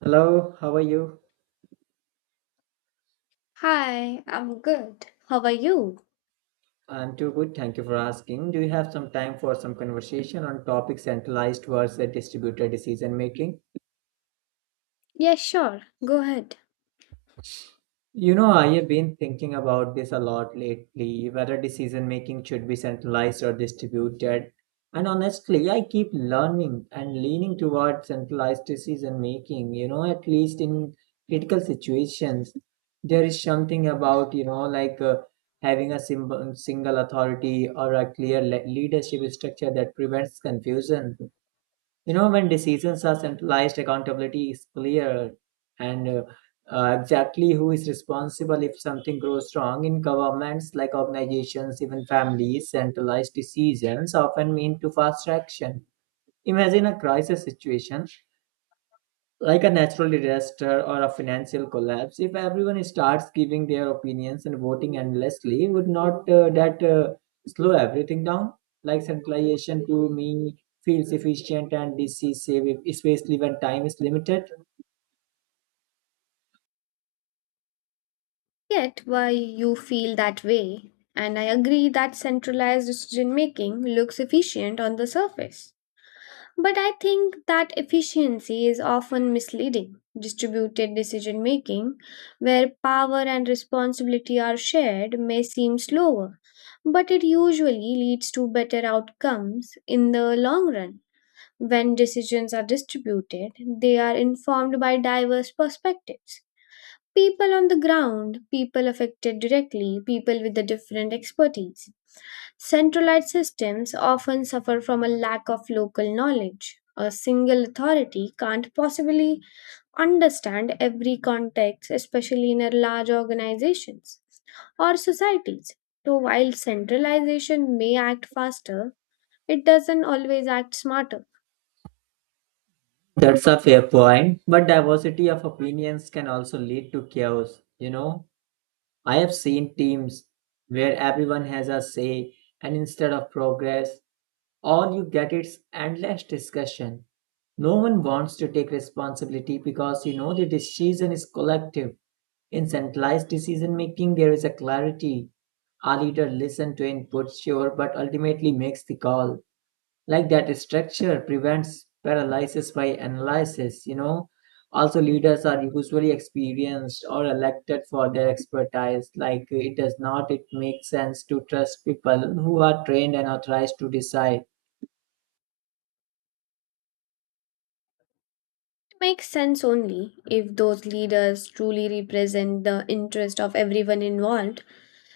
Hello, how are you? Hi, I'm good. How are you? I'm too good. Thank you for asking. Do you have some time for some conversation on topic centralized versus distributed decision making? Yeah, sure. Go ahead. I have been thinking about this a lot lately, whether decision making should be centralized or distributed. And honestly, I keep learning and leaning towards centralized decision making, at least in critical situations. There is something about, having a single authority or a clear leadership structure that prevents confusion. You know, when decisions are centralized, accountability is clear and exactly who is responsible if something goes wrong in governments, like organizations, even families. Centralized decisions often mean to fast action. Imagine a crisis situation like a natural disaster or a financial collapse. If everyone starts giving their opinions and voting endlessly, would not that slow everything down? Like centralization to me feels efficient and decisive especially when time is limited. Yet, why you feel that way? And I agree that centralized decision making looks efficient on the surface. But I think that efficiency is often misleading. Distributed decision making, where power and responsibility are shared, may seem slower, but it usually leads to better outcomes in the long run. When decisions are distributed, they are informed by diverse perspectives people on the ground, people affected directly, people with a different expertise. Centralized systems often suffer from a lack of local knowledge. A single authority can't possibly understand every context, especially in a large organizations or societies. So, while centralization may act faster, it doesn't always act smarter. That's a fair point, but diversity of opinions can also lead to chaos. I have seen teams where everyone has a say, and instead of progress, all you get is endless discussion. No one wants to take responsibility because the decision is collective. In centralized decision making, there is a clarity. A leader listens to input, sure, but ultimately makes the call. Like that structure prevents paralysis by analysis. Also leaders are usually experienced or elected for their expertise. It does not, it makes sense to trust people who are trained and authorized to decide. Makes sense only if those leaders truly represent the interest of everyone involved,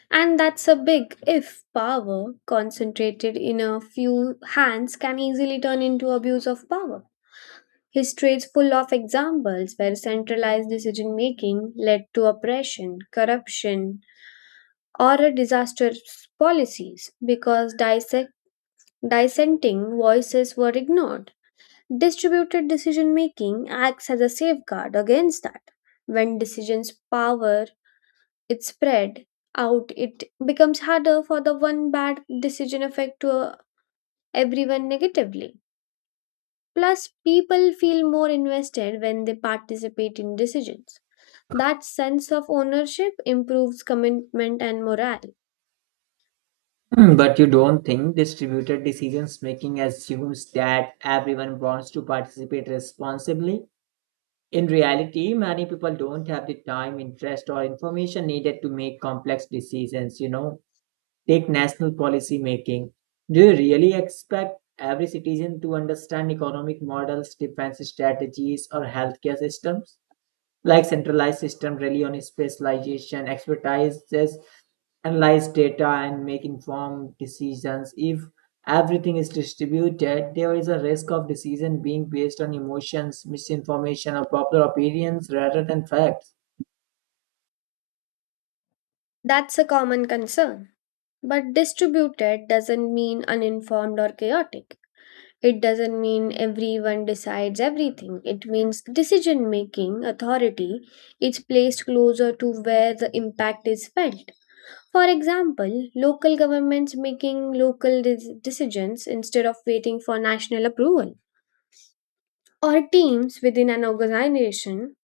and that's a big if power concentrated in a few hands can easily turn into abuse of power. History is full of examples where centralized decision making led to oppression, corruption, or a disastrous policies because dissenting voices were ignored. Distributed decision making acts as a safeguard against that. When decisions power is spread out, it becomes harder for the one bad decision affect to everyone negatively. Plus, people feel more invested when they participate in decisions. That sense of ownership improves commitment and morale. Hmm, but you don't think distributed decisions making assumes that everyone wants to participate responsibly? In reality many people don't have the time, interest, or information needed to make complex decisions. Take national policy making. Do you really expect every citizen to understand economic models, defense strategies, or healthcare systems? Like centralized systems rely on specialization, expertise, analyze data, and make informed decisions. If everything is distributed, there is a risk of decision being based on emotions, misinformation, or popular opinions rather than facts. That's a common concern. But distributed doesn't mean uninformed or chaotic. It doesn't mean everyone decides everything. It means decision making authority is placed closer to where the impact is felt. For example, local governments making decisions instead of waiting for national approval, or teams within an organization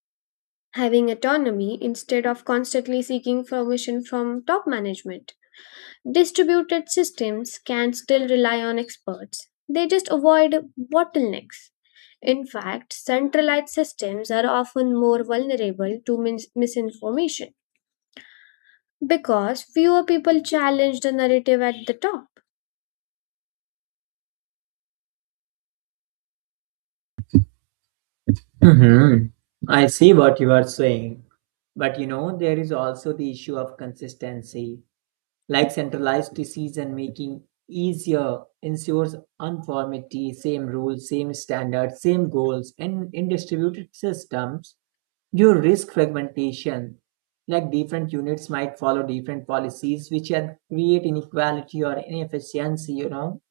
having autonomy instead of constantly seeking permission from top management. Distributed systems can still rely on experts, they just avoid bottlenecks. In fact, centralized systems are often more vulnerable to misinformation because fewer people challenge the narrative at the top. Hmm, I see what you are saying. But you know, there is also the issue of consistency. Like centralized decision making easier ensures uniformity, same rules, same standards, same goals, and in distributed systems, you risk fragmentation. Like different units might follow different policies, which can create inequality or inefficiency,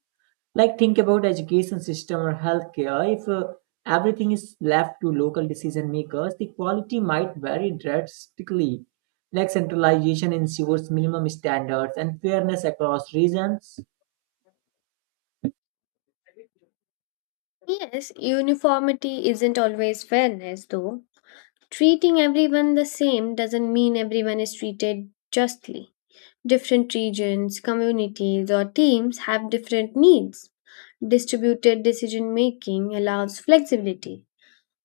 like think about education system or healthcare. If everything is left to local decision makers, the quality might vary drastically. Like centralization ensures minimum standards and fairness across regions. Yes, uniformity isn't always fairness, though. Treating everyone the same doesn't mean everyone is treated justly. Different regions, communities, or teams have different needs. Distributed decision making allows flexibility.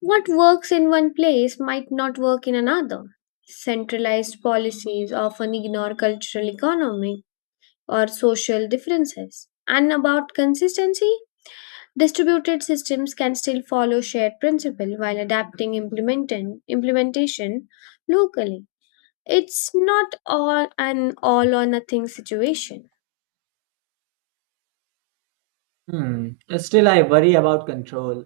What works in one place might not work in another. Centralized policies often ignore cultural, economic, or social differences. And about consistency, distributed systems can still follow shared principle while adapting implementation locally. It's not all an all or nothing situation. Hmm. Still I worry about control.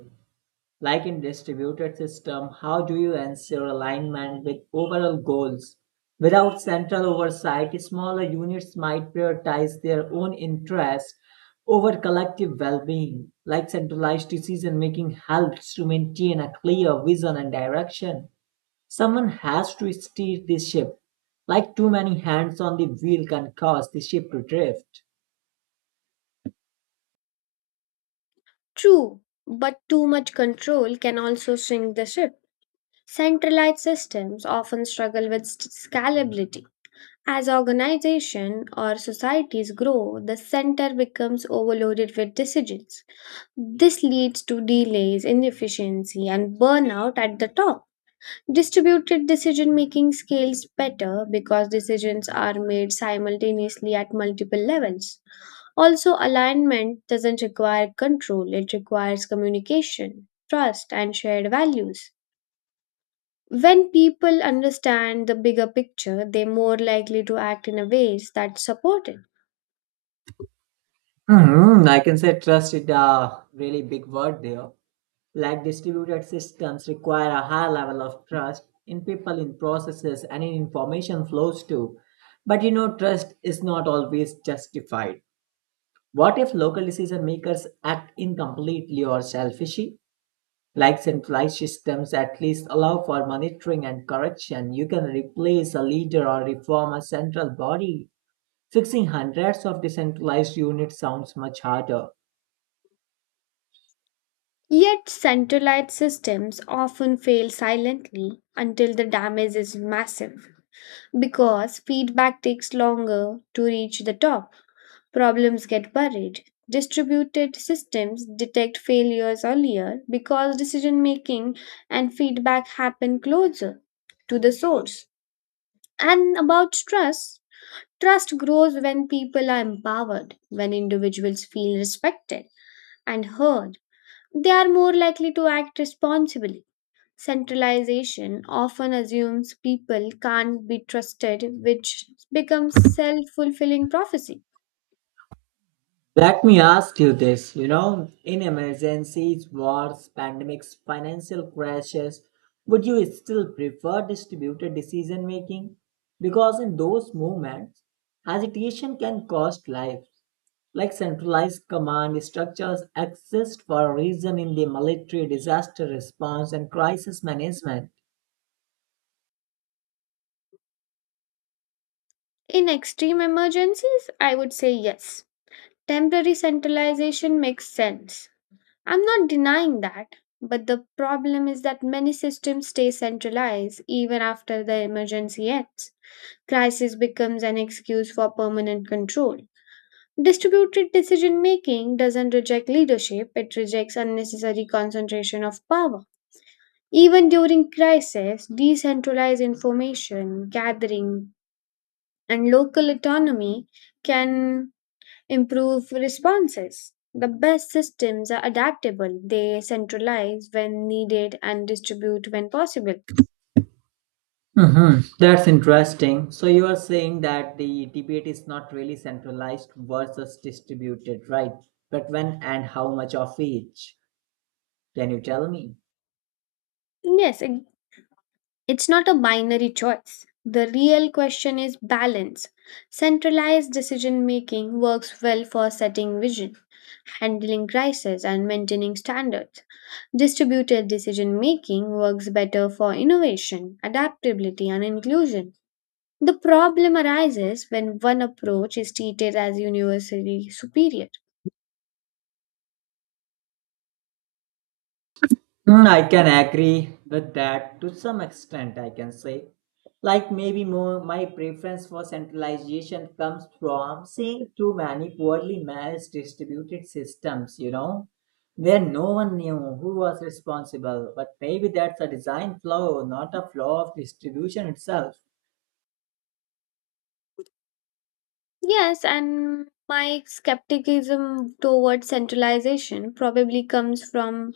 Like in distributed system, how do you ensure alignment with overall goals? Without central oversight, smaller units might prioritize their own interests over collective well-being. Like centralized decision-making helps to maintain a clear vision and direction. Someone has to steer this ship. Like too many hands on the wheel can cause the ship to drift. True, but too much control can also sink the ship. Centralized systems often struggle with scalability. As organization or societies grow, the center becomes overloaded with decisions. This leads to delays, inefficiency, and burnout at the top. Distributed decision making scales better because decisions are made simultaneously at multiple levels. Also, alignment doesn't require control, it requires communication, trust, and shared values. When people understand the bigger picture, they're more likely to act in a ways that support it. Hmm, I can say trust is a really big word there. Like distributed systems require a high level of trust in people, in processes, and in information flows too. But you know, trust is not always justified. What if local decision makers act incompletely or selfishly? Like centralized systems at least allow for monitoring and correction. You can replace a leader or reform a central body. Fixing hundreds of decentralized units sounds much harder. Yet centralized systems often fail silently until the damage is massive because feedback takes longer to reach the top. Problems get buried. Distributed systems detect failures earlier because decision making and feedback happen closer to the source. And about stress, trust grows when people are empowered, when individuals feel respected and heard. They are more likely to act responsibly. Centralization often assumes people can't be trusted, which becomes self fulfilling prophecy. Let me ask you this, you know, in emergencies, wars, pandemics, financial crashes, would you still prefer distributed decision making? Because in those moments, hesitation can cost lives. Like centralized command structures exist for a reason in the military, disaster response, and crisis management. In extreme emergencies, I would say yes. Temporary centralization makes sense. I'm not denying that, but the problem is that many systems stay centralized even after the emergency ends. Crisis becomes an excuse for permanent control. Distributed decision making doesn't reject leadership, it rejects unnecessary concentration of power. Even during crisis, decentralized information gathering and local autonomy can improve responses. The best systems are adaptable, they centralize when needed and distribute when possible. Hmm. That's interesting. So you are saying that the debate is not really centralized versus distributed, right? But when and how much of each? Can you tell me? Yes, it's not a binary choice. The real question is balance. Centralized decision making works well for setting vision, handling crisis, and maintaining standards. Distributed decision making works better for innovation, adaptability, and inclusion. The problem arises when one approach is treated as universally superior. Mm, I can agree with that to some extent, I can say. Like maybe more my preference for centralization comes from seeing too many poorly managed distributed systems, you know, where no one knew who was responsible. But maybe that's a design flaw, not a flaw of distribution itself. Yes, and my skepticism towards centralization probably comes from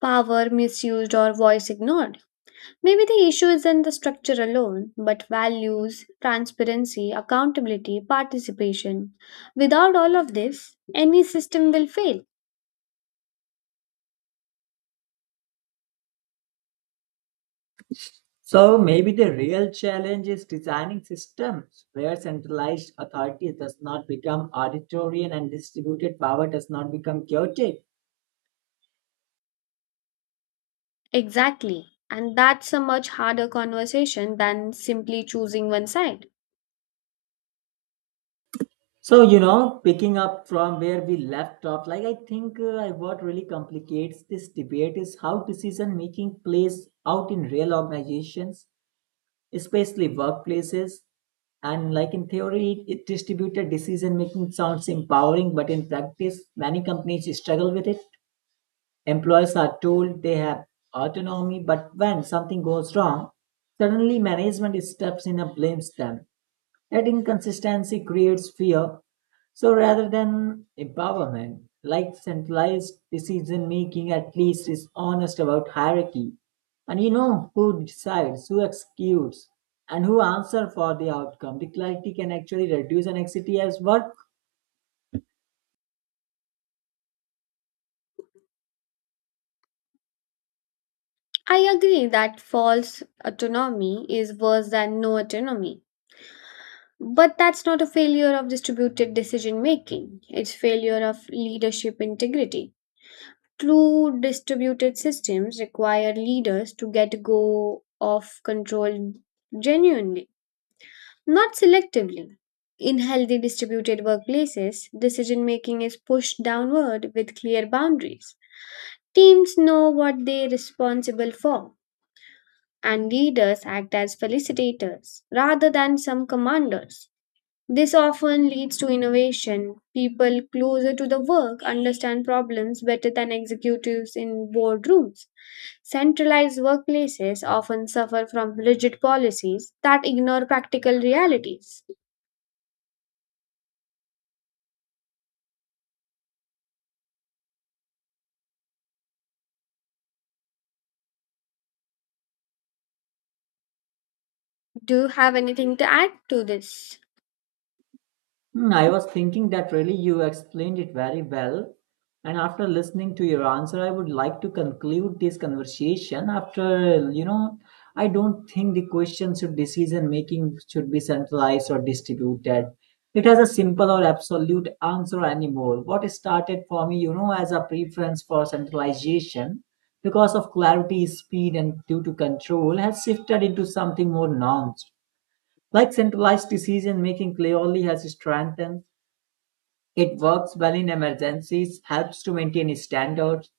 power misused or voice ignored. Maybe the issue isn't the structure alone, but values, transparency, accountability, participation. Without all of this, any system will fail. So maybe the real challenge is designing systems where centralized authority does not become authoritarian and distributed power does not become chaotic. Exactly. And that's a much harder conversation than simply choosing one side. So, you know, picking up from where we left off, like I think what really complicates this debate is how decision making plays out in real organizations, especially workplaces. And like in theory, distributed decision making sounds empowering, but in practice, many companies struggle with it. Employees are told they have autonomy, but when something goes wrong, suddenly management steps in and blames them. That inconsistency creates fear. So rather than empowerment, like centralized decision making at least is honest about hierarchy. And you know who decides, who executes, and who answer for the outcome. The clarity can actually reduce anxiety as work. I agree that false autonomy is worse than no autonomy. But that's not a failure of distributed decision making. It's failure of leadership integrity. True distributed systems require leaders to get go of control genuinely, not selectively. In healthy distributed workplaces, decision making is pushed downward with clear boundaries. Teams know what they're responsible for, and leaders act as facilitators rather than some commanders. This often leads to innovation. People closer to the work understand problems better than executives in boardrooms. Centralized workplaces often suffer from rigid policies that ignore practical realities. Do you have anything to add to this? Hmm, I was thinking that really you explained it very well. And after listening to your answer, I would like to conclude this conversation. After, you know, I don't think the question should decision making should be centralized or distributed. It has a simple or absolute answer anymore. What started for me, you know, as a preference for centralization because of clarity, speed, and due to control has shifted into something more nuanced. Like centralized decision making clearly has strengthened, it works well in emergencies, helps to maintain standards,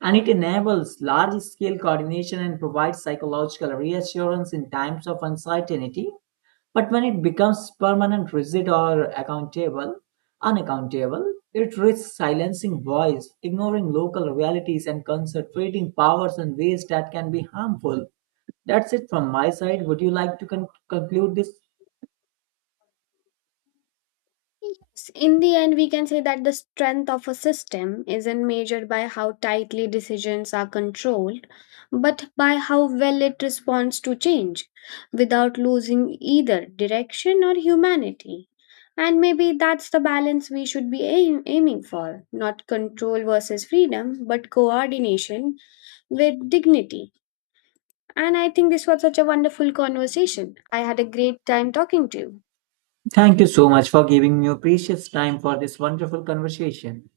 and it enables large scale coordination and provides psychological reassurance in times of uncertainty. But when it becomes permanent, rigid, or accountable, unaccountable, it risks silencing voice, ignoring local realities, and concentrating powers in ways that can be harmful. That's it from my side. Would you like to conclude this? Yes, in the end, we can say that the strength of a system isn't measured by how tightly decisions are controlled, but by how well it responds to change without losing either direction or humanity. And maybe that's the balance we should be aiming for not control versus freedom, but coordination with dignity. And I think this was such a wonderful conversation. I had a great time talking to you. Thank you so much for giving me your precious time for this wonderful conversation.